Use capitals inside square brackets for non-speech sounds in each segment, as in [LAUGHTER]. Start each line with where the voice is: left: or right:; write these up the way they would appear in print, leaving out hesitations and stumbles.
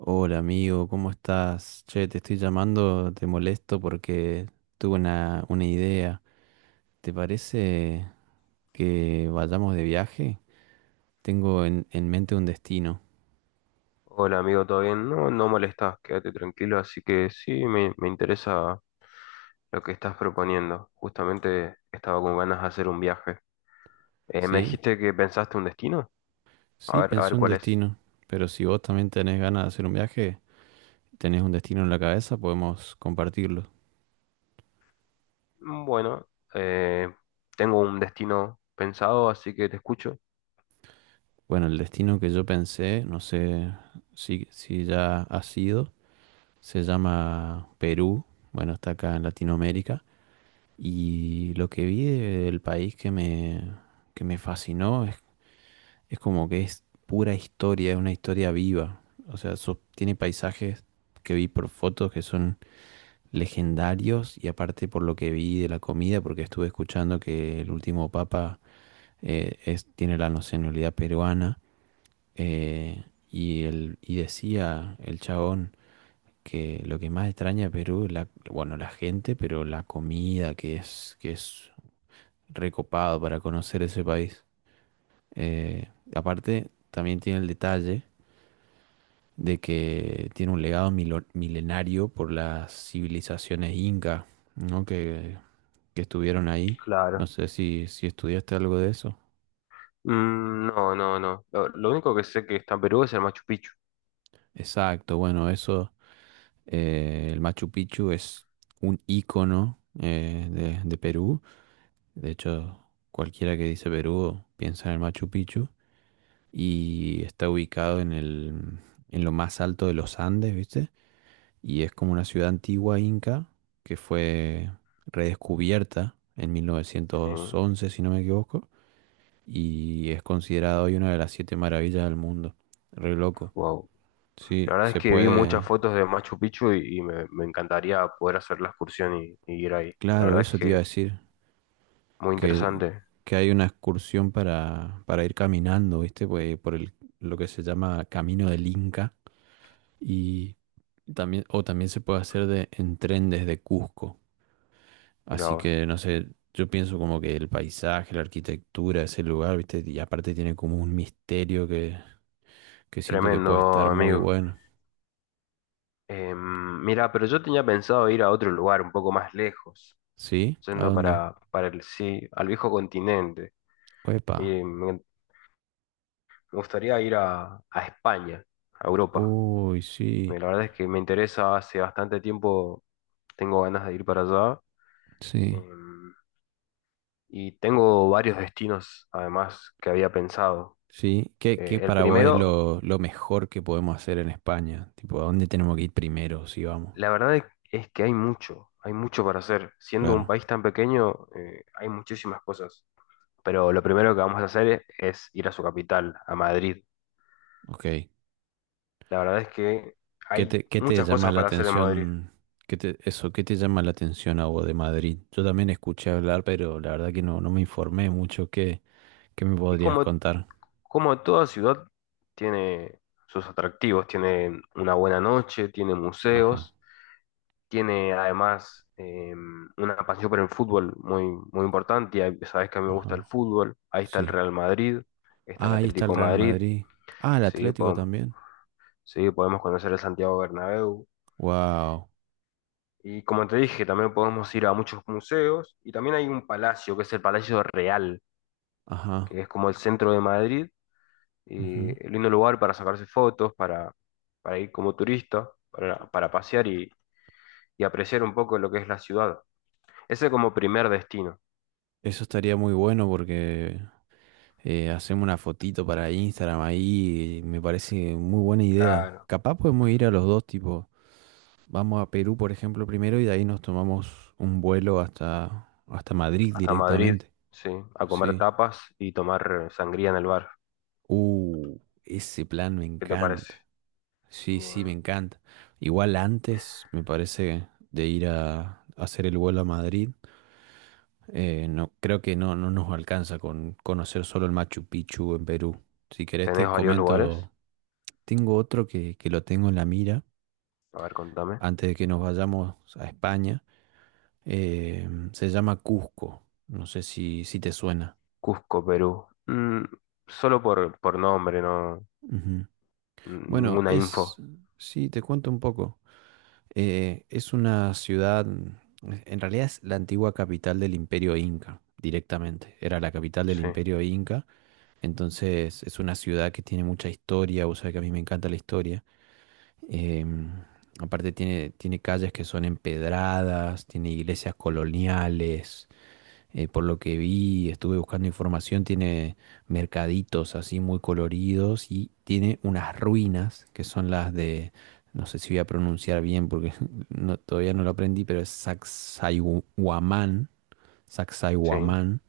right: Hola amigo, ¿cómo estás? Che, te estoy llamando, te molesto porque tuve una idea. ¿Te parece que vayamos de viaje? Tengo en mente un destino,
left: Hola amigo, ¿todo bien? No, no molestás, quédate tranquilo, así que sí, me interesa lo que estás proponiendo. Justamente estaba con ganas de hacer un viaje. ¿Me
right: ¿sí?
left: dijiste que pensaste un destino?
right: Sí,
left: A ver
right: pensé un
left: cuál es.
right: destino, pero si vos también tenés ganas de hacer un viaje, tenés un destino en la cabeza, podemos compartirlo.
left: Mm, bueno, eh, tengo un destino pensado, así que te escucho.
right: Bueno, el destino que yo pensé, no sé si ya ha sido, se llama Perú, bueno, está acá en Latinoamérica. Y lo que vi del país que me fascinó es como que es pura historia, es una historia viva. O sea, tiene paisajes que vi por fotos que son legendarios y aparte por lo que vi de la comida, porque estuve escuchando que el último papa tiene la nacionalidad peruana, y decía el chabón que lo que más extraña a Perú es la, bueno, la gente, pero la comida, que es recopado para conocer ese país. Eh, Aparte, también tiene el detalle de que tiene un legado milenario por las civilizaciones inca, ¿no? Que estuvieron ahí. No
left: Claro.
right: sé si estudiaste algo de eso.
left: Mm, no, no, no. Lo único que sé que está en Perú es el Machu Picchu.
right: Exacto, bueno, eso, el Machu Picchu es un ícono, de Perú. De hecho, cualquiera que dice Perú piensa en el Machu Picchu y está ubicado en lo más alto de los Andes, ¿viste? Y es como una ciudad antigua inca que fue redescubierta en
left: Sí,
right: 1911, si no me equivoco, y es considerada hoy una de las siete maravillas del mundo. Re loco.
left: wow.
right: Sí,
left: La verdad es
right: se
left: que vi muchas
right: puede.
left: fotos de Machu Picchu y me encantaría poder hacer la excursión y ir ahí. La
right: Claro,
left: verdad es
right: eso te iba a
left: que
right: decir,
left: muy
right: que,
left: interesante.
right: que hay una excursión para ir caminando, ¿viste? Pues, lo que se llama Camino del Inca y también, o también se puede hacer en tren desde Cusco.
left: Mira
right: Así
left: vos.
right: que, no sé, yo pienso como que el paisaje, la arquitectura, ese lugar, ¿viste? Y aparte tiene como un misterio que siento que puede
left: Tremendo,
right: estar muy
left: amigo.
right: bueno.
left: Em, mira, pero yo tenía pensado ir a otro lugar un poco más lejos,
right: ¿Sí? ¿A
left: yendo
right: dónde?
left: para el sí, al viejo continente.
right: ¡Epa!
left: Y me gustaría ir a España, a Europa.
right: Uy, sí,
left: La verdad es que me interesa, hace bastante tiempo tengo ganas de ir para allá.
right: sí,
left: em, y tengo varios destinos, además, que había pensado.
right: sí. ¿Qué,
left: Eh,
right: qué
left: el
right: para vos es
left: primero
right: lo mejor que podemos hacer en España? Tipo, ¿a dónde tenemos que ir primero si vamos?
left: La verdad es que hay mucho para hacer. Siendo un
right: Claro,
left: país tan pequeño, hay muchísimas cosas. Pero lo primero que vamos a hacer es ir a su capital, a Madrid.
right: ok.
left: La verdad es que hay
right: Qué te
left: muchas
right: llama
left: cosas
right: la
left: para hacer en Madrid.
right: atención? ¿Qué te, eso, qué te llama la atención a vos de Madrid? Yo también escuché hablar, pero la verdad que no, no me informé mucho. ¿Qué, qué me
left: Y
right: podrías
left: como,
right: contar?
left: como toda ciudad tiene sus atractivos, tiene una buena noche, tiene
right: Ajá,
left: museos, tiene además una pasión por el fútbol muy, muy importante. Y sabes que a mí me gusta el
right: ajá,
left: fútbol. Ahí está el
right: sí.
left: Real Madrid, está el
right: Ah, ahí está
left: Atlético
right: el
left: de
right: Real
left: Madrid.
right: Madrid. Ah, el
left: Sí,
right: Atlético
left: podemos,
right: también.
left: sí, podemos conocer el Santiago Bernabéu.
right: Wow,
left: Y como te dije, también podemos ir a muchos museos. Y también hay un palacio, que es el Palacio Real,
right: ajá.
left: que es como el centro de Madrid. Y
right: Ujú.
left: el lindo lugar para sacarse fotos, para ir como turista, para pasear y apreciar un poco lo que es la ciudad. Ese como primer destino.
right: Eso estaría muy bueno porque, hacemos una fotito para Instagram ahí. Me parece muy buena idea.
left: Claro,
right: Capaz podemos ir a los dos, tipo, vamos a Perú, por ejemplo, primero y de ahí nos tomamos un vuelo hasta Madrid
left: hasta Madrid,
right: directamente.
left: sí, a comer
right: Sí.
left: tapas y tomar sangría en el bar.
right: Ese plan me
left: ¿Qué te parece?
right: encanta. Sí, sí, me
left: Bueno,
right: encanta. Igual antes, me parece, de ir a hacer el vuelo a Madrid, no, creo que no nos alcanza con conocer solo el Machu Picchu en Perú. Si querés
left: ¿tenés
right: te
left: varios lugares?
right: comento, tengo otro que lo tengo en la mira
left: A ver, contame.
right: antes de que nos vayamos a España. eh, Se llama Cusco. No sé si te suena.
left: Cusco, Perú. Mm, solo por nombre, no.
right: Ujú. Bueno,
left: Ninguna info.
right: es... Sí, te cuento un poco. Es una ciudad, en realidad es la antigua capital del Imperio Inca, directamente. Era la capital del
left: Sí,
right: Imperio Inca, entonces es una ciudad que tiene mucha historia, vos sabés que a mí me encanta la historia. Em, Aparte tiene calles que son empedradas, tiene iglesias coloniales, por lo que vi, estuve buscando información, tiene mercaditos así muy coloridos y tiene unas ruinas que son las de, no sé si voy a pronunciar bien porque [LAUGHS] todavía no lo aprendí, pero es Sacsayhuamán,
left: sí.
right: Sacsayhuamán,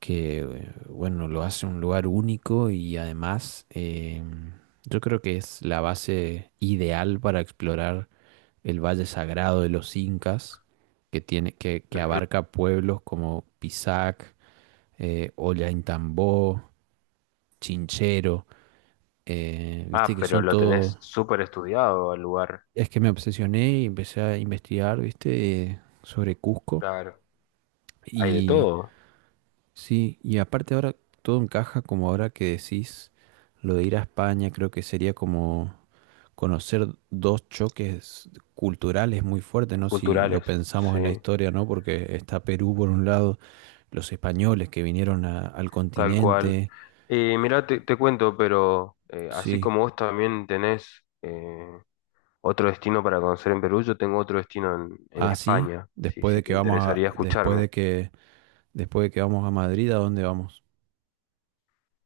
right: que, bueno, lo hace un lugar único y además, yo creo que es la base ideal para explorar el Valle Sagrado de los Incas que tiene, que abarca pueblos como Pisac, Ollantaytambo, Chinchero, viste
left: Ah,
right: que
left: pero
right: son
left: lo
right: todos...
left: tenés súper estudiado al lugar.
right: Es que me obsesioné y empecé a investigar, viste, sobre Cusco.
left: Claro. Hay de
right: Y
left: todo.
right: sí, y aparte ahora todo encaja como ahora que decís lo de ir a España, creo que sería como conocer dos choques culturales muy fuertes, ¿no? Si lo
left: Culturales.
right: pensamos
left: Sí,
right: en la historia, ¿no? Porque está Perú por un lado, los españoles que vinieron al
left: tal cual.
right: continente,
left: Mirá, te cuento, pero así
right: sí.
left: como vos también tenés otro destino para conocer en Perú, yo tengo otro destino en
right: Así,
left: España, si, si te interesaría escucharme.
right: después de que vamos a Madrid, ¿a dónde vamos?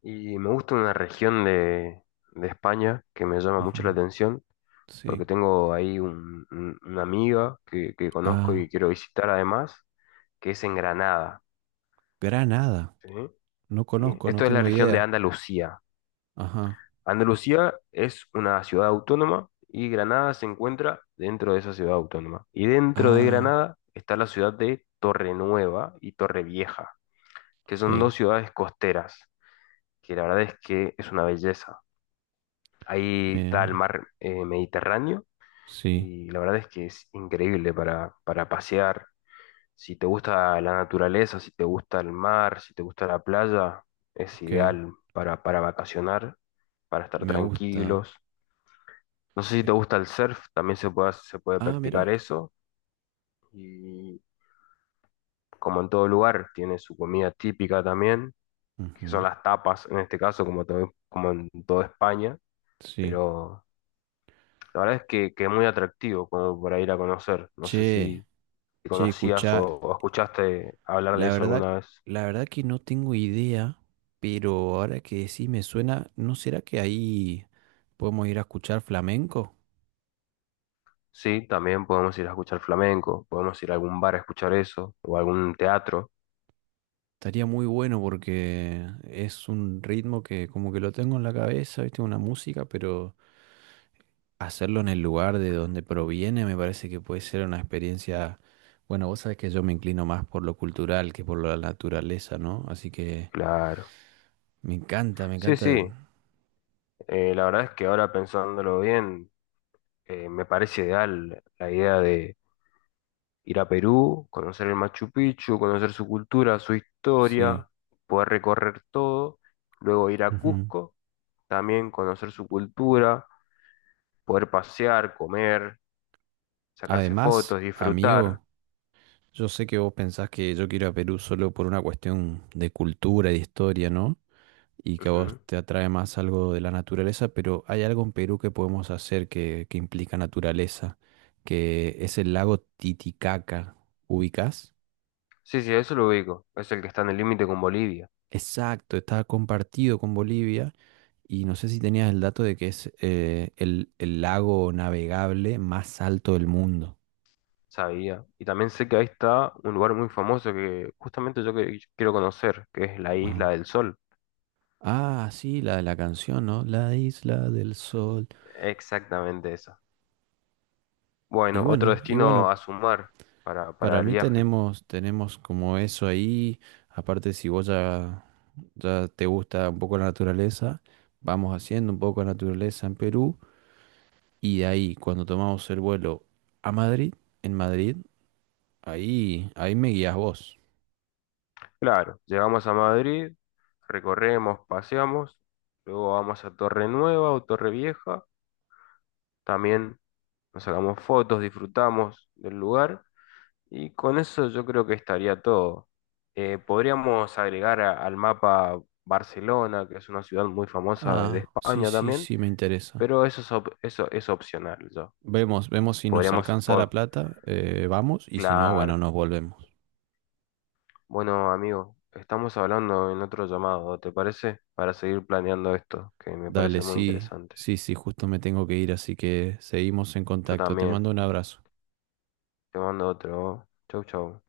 left: Y me gusta una región de España que me llama mucho la
right: Ujú,
left: atención
right: sí.
left: porque tengo ahí una amiga que conozco
right: Ah,
left: y quiero visitar además, que es en Granada,
right: Granada.
left: ¿sí?
right: No
left: Sí.
right: conozco, no
left: Esto es la
right: tengo
left: región de
right: idea.
left: Andalucía.
right: Ajá.
left: Andalucía es una ciudad autónoma y Granada se encuentra dentro de esa ciudad autónoma. Y dentro de
right: Ah,
left: Granada está la ciudad de Torrenueva y Torrevieja, que son
right: ok.
left: dos ciudades costeras, que la verdad es que es una belleza. Ahí está el
right: Me,
left: mar Mediterráneo
right: sí,
left: y la verdad es que es increíble para pasear. Si te gusta la naturaleza, si te gusta el mar, si te gusta la playa, es
right: ok.
left: ideal para vacacionar, para estar
right: Me gusta.
left: tranquilos. No sé si te
right: Es-
left: gusta el surf, también se puede, se puede
right: Ah,
left: practicar
right: mira.
left: eso. Y como en todo lugar, tiene su comida típica también, que son
right: Ujú,
left: las tapas en este caso, como, como en toda España.
right: sí.
left: Pero la verdad es que es muy atractivo como para ir a conocer. No sé
right: Che,
left: si si
right: che,
left: conocías
right: escuchá.
left: o escuchaste hablar de
right: La
left: eso
right: verdad,
left: alguna vez.
right: la verdad que no tengo idea, pero ahora que sí me suena, ¿no será que ahí podemos ir a escuchar flamenco?
left: Sí, también podemos ir a escuchar flamenco, podemos ir a algún bar a escuchar eso, o a algún teatro,
right: Estaría muy bueno porque es un ritmo que como que lo tengo en la cabeza, ¿viste? Una música, pero hacerlo en el lugar de donde proviene me parece que puede ser una experiencia... Bueno, vos sabés que yo me inclino más por lo cultural que por la naturaleza, ¿no? Así que
left: claro.
right: me encanta, me
left: Sí,
right: encanta.
left: sí, la verdad es que ahora pensándolo bien, me parece ideal la idea de ir a Perú, conocer el Machu Picchu, conocer su cultura, su
right: Sí.
left: historia, poder recorrer todo, luego ir a
right: Ujú.
left: Cusco, también conocer su cultura, poder pasear, comer, sacarse
right: Además,
left: fotos, disfrutar.
right: amigo, yo sé que vos pensás que yo quiero ir a Perú solo por una cuestión de cultura y de historia, ¿no? Y que a vos
left: Ujú.
right: te atrae más algo de la naturaleza, pero hay algo en Perú que podemos hacer que implica naturaleza, que es el lago Titicaca. ¿Ubicás?
left: Sí, sí, eso lo ubico, es el que está en el límite con Bolivia.
right: Exacto, está compartido con Bolivia y no sé si tenías el dato de que es, el lago navegable más alto del mundo.
left: Sabía. Y también sé que ahí está un lugar muy famoso que justamente yo quiero conocer, que es la Isla
right: Ajá.
left: del Sol.
right: Ah, sí, la de la canción, ¿no? La isla del sol.
left: Exactamente esa. Bueno, otro
right: Y bueno,
left: destino a sumar
right: para
left: para el
right: mí
left: viaje.
right: tenemos, tenemos como eso ahí. Aparte, si vos ya te gusta un poco la naturaleza, vamos haciendo un poco de naturaleza en Perú y de ahí cuando tomamos el vuelo a Madrid, en Madrid, ahí me guías vos.
left: Claro, llegamos a Madrid, recorremos, paseamos, luego vamos a Torre Nueva o Torre Vieja. También nos sacamos fotos, disfrutamos del lugar. Y con eso yo creo que estaría todo. Podríamos agregar al mapa Barcelona, que es una ciudad muy famosa de
right: Ah, sí,
left: España
right: sí,
left: también,
right: sí, me interesa.
left: pero eso es, eso es opcional ya.
right: Vemos, vemos si nos
left: Podríamos,
right: alcanza la
left: po-
right: plata, vamos y si no, bueno,
left: claro.
right: nos volvemos.
left: Bueno, amigo, estamos hablando en otro llamado, ¿te parece? Para seguir planeando esto, que me
right: Dale,
left: parece muy
right: sí,
left: interesante.
right: sí, sí, justo me tengo que ir, así que seguimos en
left: Yo
right: contacto. Te
left: también.
right: mando un abrazo.
left: Te mando otro. Chau, chau.